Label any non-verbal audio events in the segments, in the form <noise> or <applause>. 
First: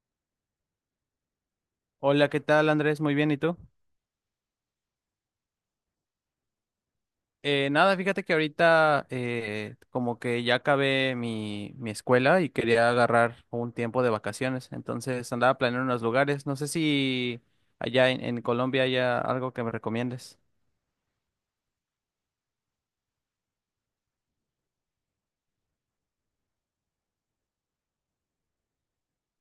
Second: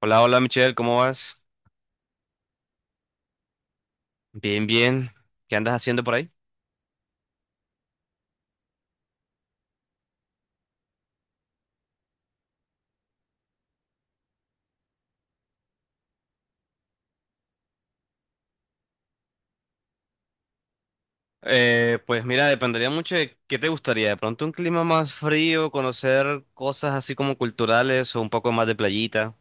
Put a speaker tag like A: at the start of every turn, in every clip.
A: Hola, hola Michelle, ¿cómo vas?
B: Hola, ¿qué tal, Andrés? Muy bien, ¿y tú?
A: Bien, bien. ¿Qué andas haciendo por ahí?
B: Nada, fíjate que ahorita como que ya acabé mi escuela y quería agarrar un tiempo de vacaciones, entonces andaba planeando unos lugares. No sé si allá en Colombia haya algo que me recomiendes.
A: Pues mira, dependería mucho de qué te gustaría. De pronto un clima más frío, conocer cosas así como culturales o un poco más de playita.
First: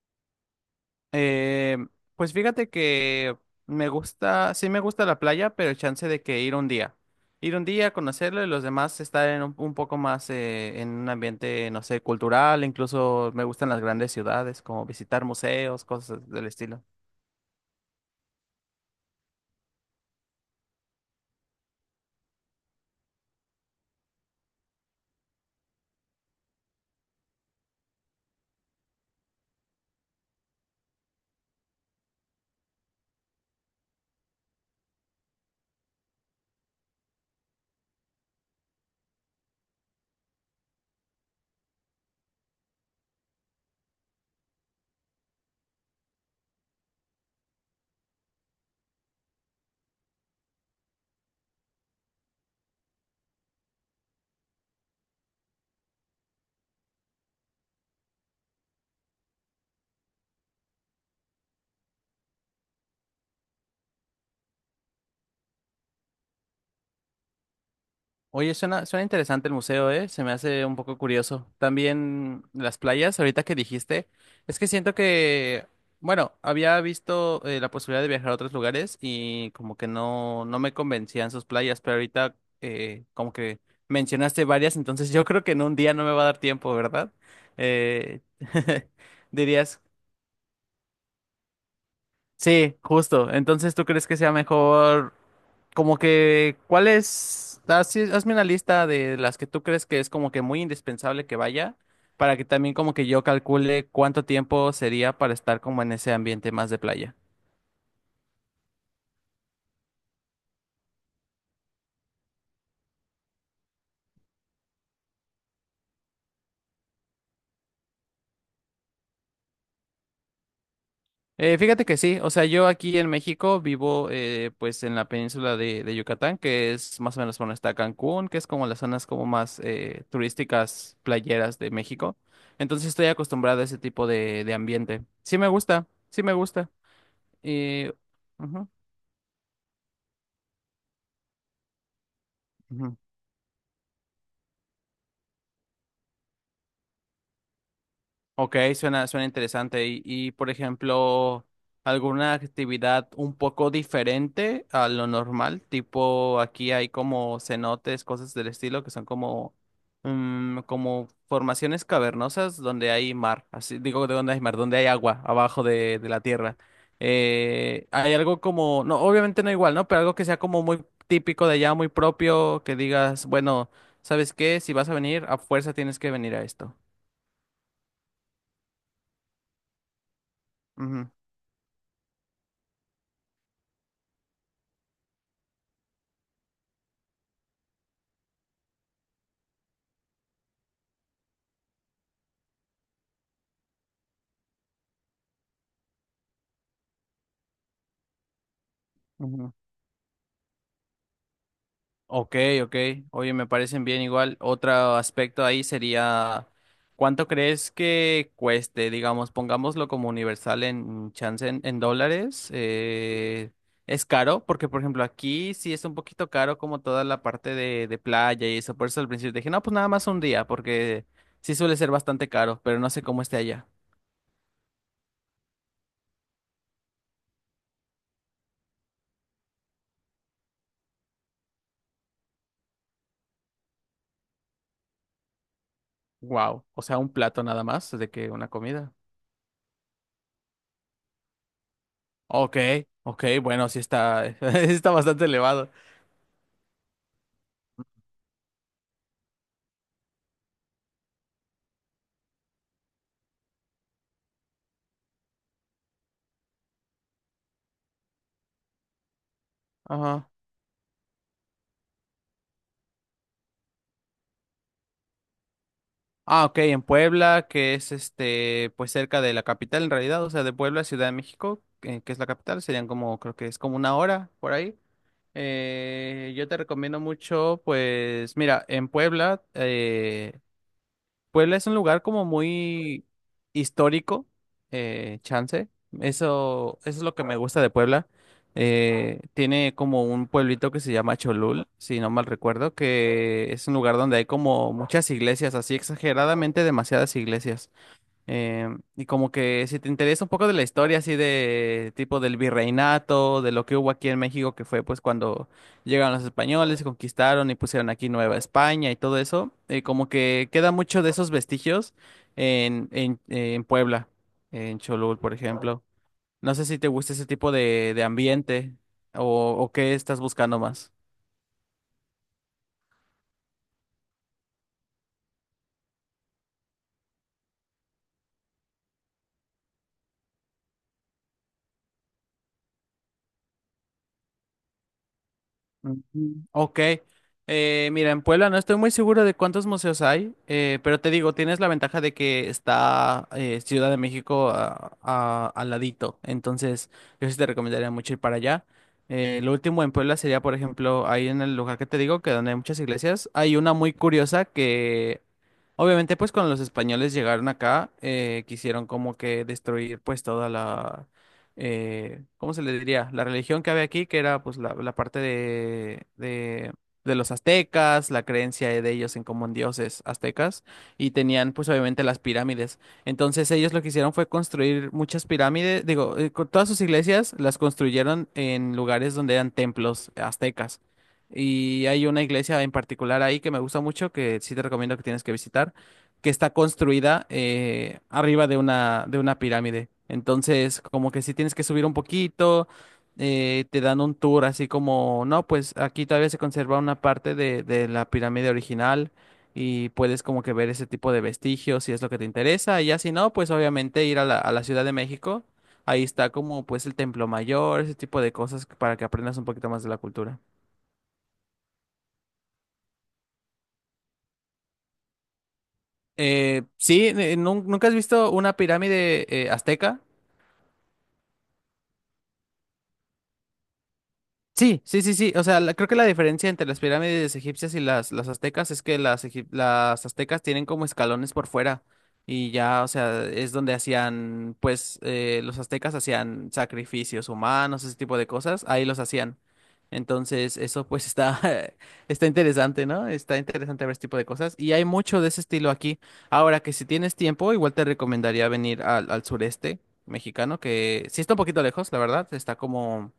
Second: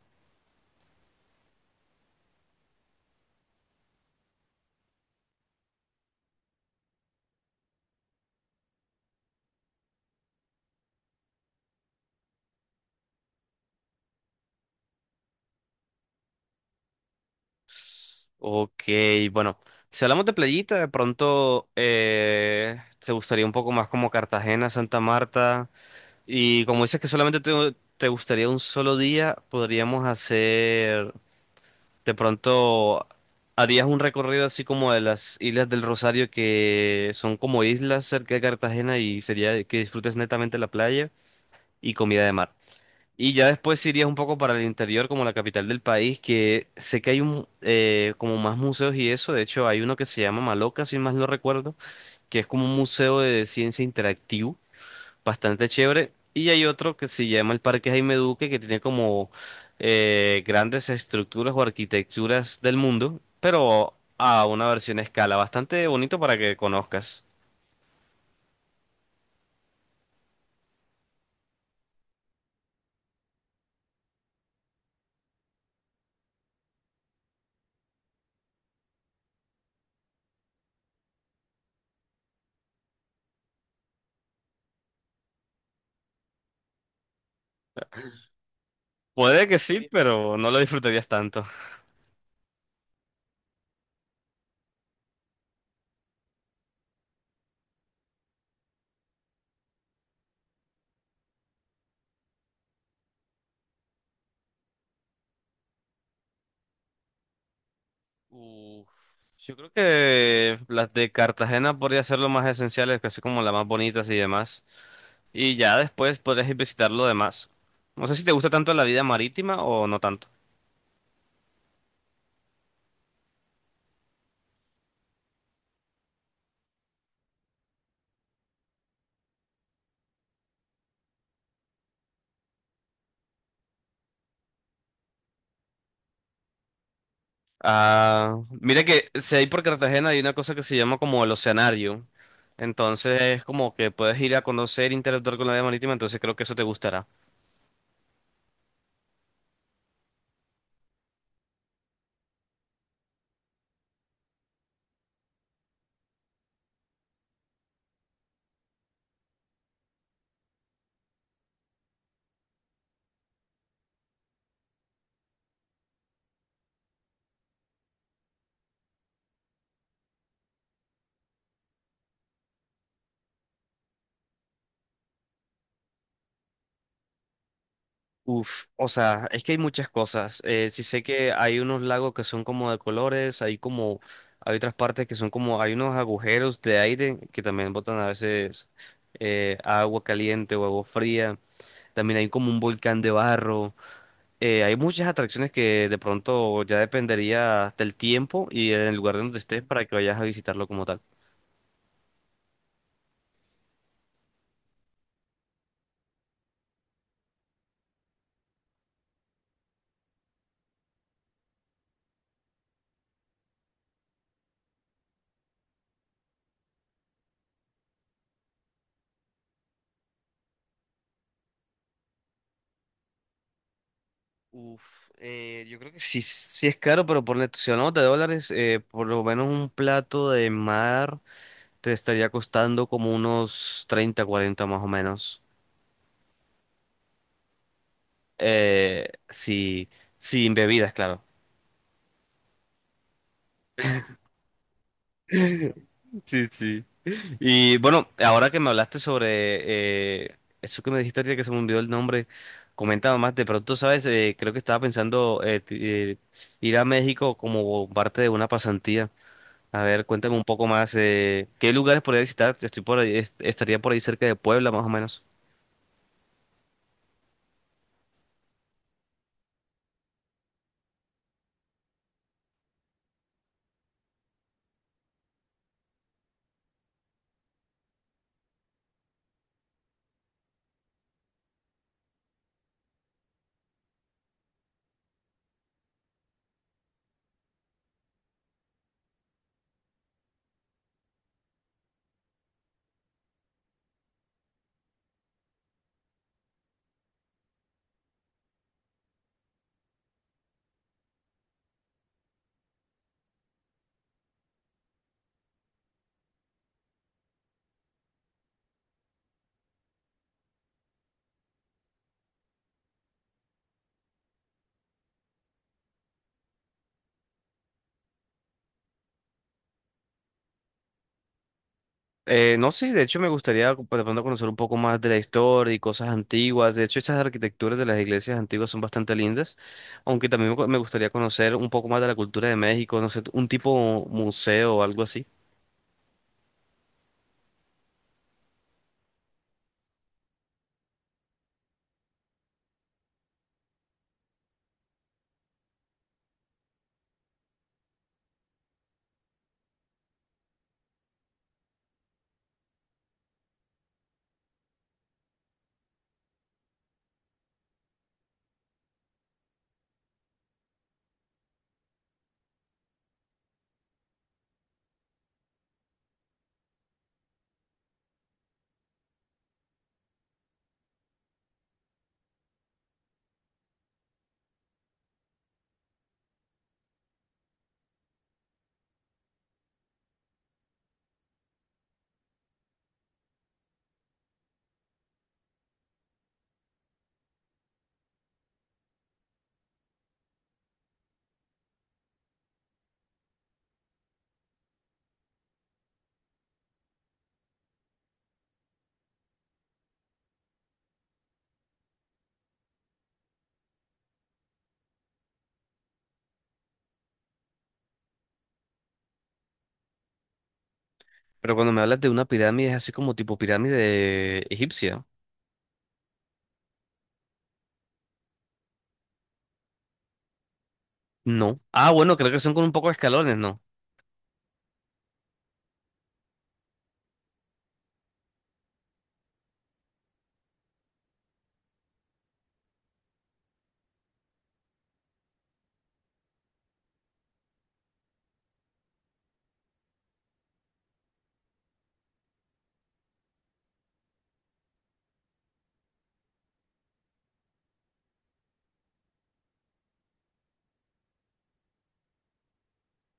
B: Eh, pues fíjate que me gusta, sí me gusta la playa, pero el chance de que ir un día. Ir un día, conocerlo y los demás estar en un poco más en un ambiente, no sé, cultural. Incluso me gustan las grandes ciudades, como visitar museos, cosas del estilo.
A: Ok, bueno, si hablamos de playita, de pronto te gustaría un poco más como Cartagena, Santa Marta. Y como dices que te gustaría un solo día, podríamos hacer. De pronto harías un recorrido así como de las Islas del Rosario, que son como islas cerca de Cartagena y sería que disfrutes netamente la playa y comida de mar. Y ya después irías un poco para el interior, como la capital del país, que sé que hay un, como más museos y eso. De hecho, hay uno que se llama Maloca, si más no recuerdo, que es como un museo de ciencia interactivo bastante chévere. Y hay otro que se llama el Parque Jaime Duque, que tiene como grandes estructuras o arquitecturas del mundo, pero a una versión a escala, bastante bonito para que conozcas.
B: Oye, suena interesante el museo, ¿eh? Se me hace un poco curioso. También las playas, ahorita que dijiste, es que siento que, bueno, había visto la posibilidad de viajar a otros lugares y como que no, no me convencían sus playas, pero ahorita como que mencionaste varias, entonces yo creo que en un día no me va a dar tiempo, ¿verdad? Eh, <laughs>
A: Puede que sí,
B: Dirías,
A: sí, pero no lo disfrutarías tanto.
B: sí, justo. Entonces, ¿tú crees que sea mejor? Como que, ¿cuál es? Hazme una lista de las que tú crees que es como que muy indispensable que vaya, para que también como que yo calcule cuánto tiempo sería para estar como en ese ambiente más de playa.
A: Uf, Yo creo que las de Cartagena podría ser lo más esenciales, casi como las más bonitas y demás. Y ya después podrías ir visitar lo demás. No sé si te gusta tanto la vida marítima o no tanto.
B: Fíjate que sí, o sea, yo aquí en México vivo pues en la península de Yucatán, que es más o menos donde está Cancún, que es como las zonas como más turísticas, playeras de México. Entonces estoy acostumbrado a ese tipo de ambiente. Sí me gusta, sí me gusta. Y...
A: Ah,
B: Ujú,
A: mira que si hay por Cartagena hay una cosa que se llama como el Oceanario.
B: ujú.
A: Entonces es como que puedes ir a conocer, interactuar con la vida marítima, entonces creo que eso te gustará.
B: Ok, suena interesante. Y, por ejemplo, alguna actividad un poco diferente a lo normal, tipo aquí hay como cenotes, cosas del estilo, que son como, mm, como formaciones cavernosas donde hay mar, así digo de donde hay mar, donde hay agua abajo de la tierra. Hay algo como, no, obviamente no igual, ¿no? Pero algo que sea como muy típico de allá, muy propio, que digas, bueno, ¿sabes qué? Si vas a venir, a fuerza tienes que venir a esto.
A: Uf, o sea, es que hay muchas cosas. Sí sé
B: Ujú,
A: que hay unos lagos que son como de colores, hay otras partes que son como hay unos agujeros de aire que también botan a veces agua caliente o agua fría. También hay como un volcán de barro. Hay muchas atracciones que de pronto ya dependería del tiempo y en el lugar donde
B: ujú.
A: estés para que vayas a visitarlo como tal.
B: Ok, ok. Oye, me parecen bien igual. Otro aspecto ahí sería, ¿cuánto crees que cueste? Digamos, pongámoslo como universal en chance en dólares. Eh, es caro, porque por ejemplo aquí sí es un poquito caro como toda la parte de playa y eso. Por eso al principio dije, no, pues nada más un día, porque sí suele ser bastante caro, pero no sé cómo esté allá.
A: Uf, yo creo que sí, sí es caro, pero por la si hablamos de dólares, por lo menos un plato de mar te estaría costando como unos 30, 40 más o menos.
B: Wow. O sea, un plato nada más de que una comida.
A: Sí, sin bebidas, claro.
B: Ok, ok, bueno, sí está, <laughs> sí está bastante elevado.
A: Sí, sí. Y bueno, ahora que me hablaste sobre eso que me dijiste ahorita que se me hundió el nombre, comentaba más, de pronto, ¿sabes? Creo que estaba pensando ir a México como parte de una pasantía. A ver,
B: Ajá.
A: cuéntame un poco más, ¿qué lugares podría visitar? Estoy por ahí, estaría por ahí cerca de Puebla, más o menos.
B: Ah, ok, en Puebla, que es este, pues cerca de la capital en realidad, o sea, de Puebla, a Ciudad de México, que es la capital, serían como, creo que es como 1 hora por ahí. Yo te recomiendo mucho, pues, mira, en Puebla, Puebla es un lugar como muy histórico, chance. Eso es lo que me gusta de Puebla. Tiene como un pueblito que se llama Cholul, si no mal recuerdo, que es un lugar donde hay como muchas iglesias, así exageradamente demasiadas iglesias. Eh, y como que si te interesa un poco de la historia así de tipo del virreinato, de lo que hubo aquí en México, que fue pues cuando llegaron los españoles, conquistaron y pusieron aquí Nueva España y todo eso, como que queda mucho de esos vestigios en, en Puebla, en Cholul, por ejemplo. No sé si te gusta ese tipo de ambiente o qué estás buscando más.
A: No, sí, de hecho de pronto conocer un poco más de la historia y cosas antiguas. De hecho, estas arquitecturas de las iglesias antiguas son bastante lindas, aunque también me gustaría conocer un poco más de la cultura de México, no sé, un tipo museo o algo así.
B: Ujú. Ok. Mira, en Puebla no estoy muy seguro de cuántos museos hay, pero te digo, tienes la ventaja de que está Ciudad de México al ladito. Entonces, yo sí te recomendaría mucho ir para allá. Lo último en Puebla sería, por ejemplo, ahí en el lugar que te digo, que donde hay muchas iglesias, hay una muy curiosa que obviamente, pues cuando los españoles llegaron acá, quisieron como que destruir pues toda la, ¿cómo se le diría? La religión que había aquí, que era pues la parte de los aztecas, la creencia de ellos en como en dioses aztecas, y tenían pues obviamente las pirámides. Entonces ellos lo que hicieron fue construir muchas pirámides, digo, todas sus iglesias las construyeron en lugares donde eran templos aztecas. Y hay una iglesia en particular ahí que me gusta mucho, que sí te recomiendo que tienes que visitar, que está construida arriba de una pirámide. Entonces, como que sí tienes que subir un poquito, te dan un tour así como, no, pues aquí todavía se conserva una parte de la pirámide original y puedes como que ver ese tipo de vestigios si es lo que te interesa. Y ya si no, pues obviamente ir a la Ciudad de México. Ahí está como pues el Templo Mayor, ese tipo de cosas para que aprendas un poquito más de la cultura.
A: Pero cuando me hablas de una pirámide, es así como tipo pirámide egipcia.
B: Sí, ¿nunca has visto una pirámide azteca?
A: No. Ah, bueno, creo que son con un poco de escalones, ¿no?
B: Sí, sí, sí, sí. O sea, creo que la diferencia entre las pirámides egipcias y las aztecas es que las aztecas tienen como escalones por fuera y ya, o sea, es donde hacían, pues, los aztecas hacían sacrificios humanos, ese tipo de cosas, ahí los hacían. Entonces, eso pues está, <laughs> está interesante, ¿no? Está interesante ver ese tipo de cosas y hay mucho de ese estilo aquí. Ahora que si tienes tiempo, igual te recomendaría venir al, al sureste mexicano, que sí está un poquito lejos, la verdad, está como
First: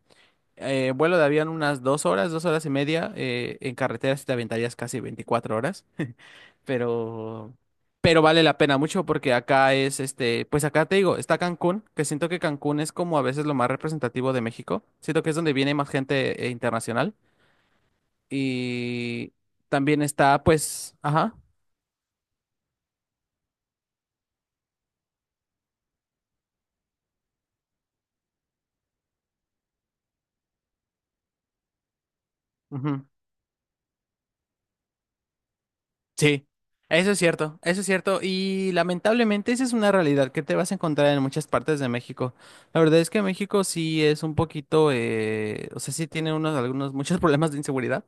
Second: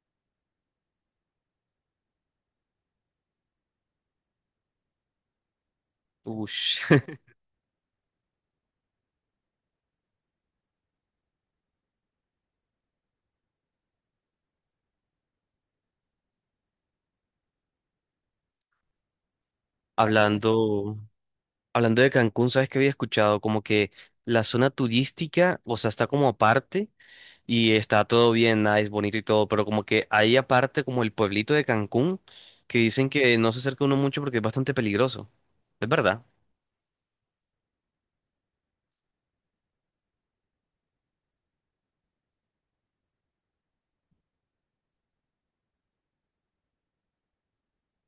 B: vuelo de avión unas 2 horas, 2 horas y media. En carretera sí te aventarías casi 24 horas,
A: Ush. <laughs>
B: pero, pero vale la pena mucho porque acá es, este, pues acá te digo, está Cancún, que siento que Cancún es como a veces lo más representativo de México. Siento que es donde viene más gente internacional. Y también está, pues,
A: Hablando,
B: ajá.
A: hablando de Cancún, ¿sabes qué había escuchado? Como que la zona turística, o sea, está como aparte. Y está todo bien, nice, bonito y todo, pero como que hay aparte como el pueblito de Cancún, que
B: Ujú.
A: dicen que no se acerca uno mucho porque es bastante peligroso. ¿Es verdad?
B: Sí, eso es cierto, eso es cierto. Y lamentablemente esa es una realidad que te vas a encontrar en muchas partes de México. La verdad es que México sí es un poquito, o sea, sí tiene unos, algunos, muchos <laughs> problemas de inseguridad.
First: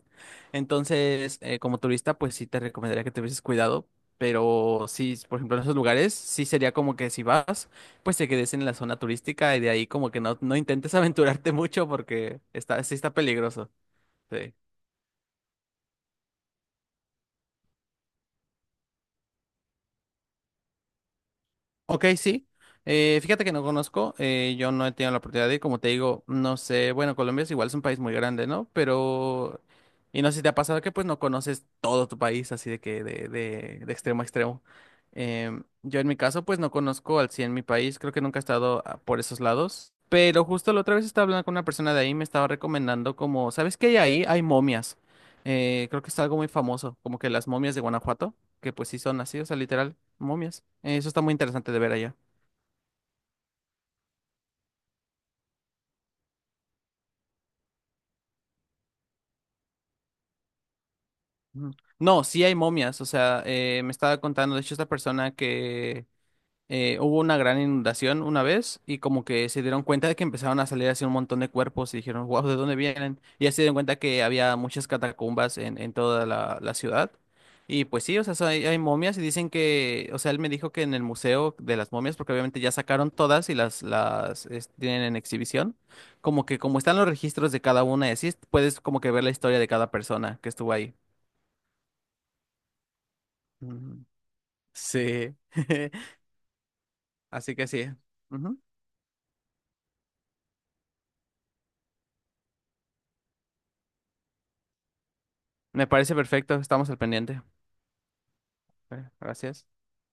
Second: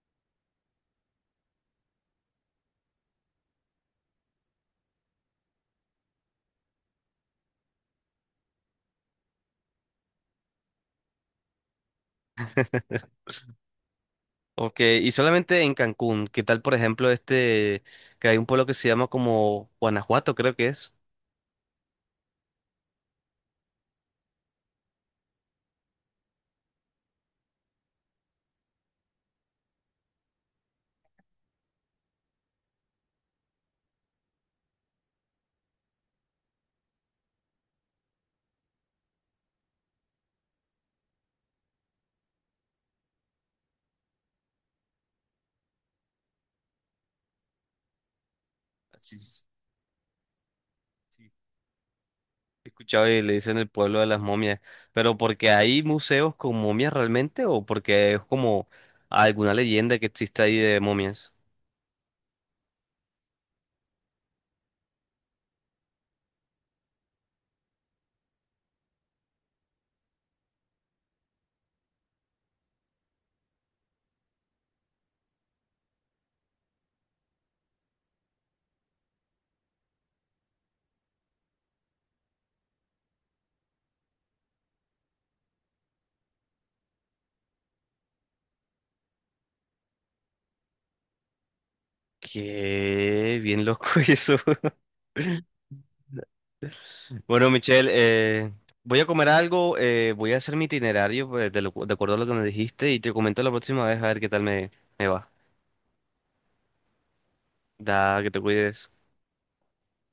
B: Entonces, como turista, pues sí te recomendaría que te hubieses cuidado. Pero sí, por ejemplo, en esos lugares, sí sería como que si vas, pues te quedes en la zona turística y de ahí como que no, no intentes <laughs> aventurarte mucho porque está, sí está peligroso. Sí.
A: Ok, y solamente en Cancún, ¿qué tal por ejemplo este, que hay un pueblo que se llama como Guanajuato, creo que es?
B: Ok, sí. Fíjate que no conozco, yo no he tenido la oportunidad de ir, como te digo, no sé, bueno, Colombia es igual, es un país muy grande, ¿no? Pero, y no sé si te ha pasado que pues no conoces todo tu país, así de que de extremo a extremo. Yo en mi caso pues no conozco al 100 mi país, creo que nunca he estado por esos lados, pero justo la otra vez estaba hablando con una persona de ahí, y me estaba recomendando como, ¿sabes qué hay ahí? Hay momias. Creo que es algo muy famoso, como que las momias de Guanajuato, que pues sí
A: Sí,
B: son así,
A: sí,
B: o sea, literal. Momias. Eso está
A: sí.
B: muy interesante de ver allá.
A: He escuchado y le dicen el pueblo de las momias, pero porque hay museos con momias realmente o porque es como alguna leyenda que existe ahí de momias.
B: Ujú. No, sí hay momias. O sea, me estaba contando, de hecho, esta persona que hubo una gran inundación una vez y como que se dieron cuenta de que empezaron a salir así un montón de cuerpos y dijeron, wow, ¿de dónde vienen? Y ya se dieron cuenta que había muchas catacumbas en, toda la ciudad. Y pues sí, o sea, hay momias y dicen que, o sea, él me dijo que en el museo de las momias, porque obviamente ya sacaron todas y tienen en exhibición, como que como están los registros de cada una y así, puedes como que ver la historia de cada persona que estuvo ahí.
A: Qué bien loco <laughs>
B: Mm.
A: eso.
B: Sí, <laughs>
A: Bueno,
B: así que sí.
A: Michelle,
B: Ujú.
A: voy a comer algo, voy a hacer mi itinerario pues, de acuerdo a lo que me dijiste y te comento la próxima vez a ver qué tal me va.
B: Me parece perfecto, estamos al pendiente.
A: Da, que te cuides.
B: Bueno, gracias.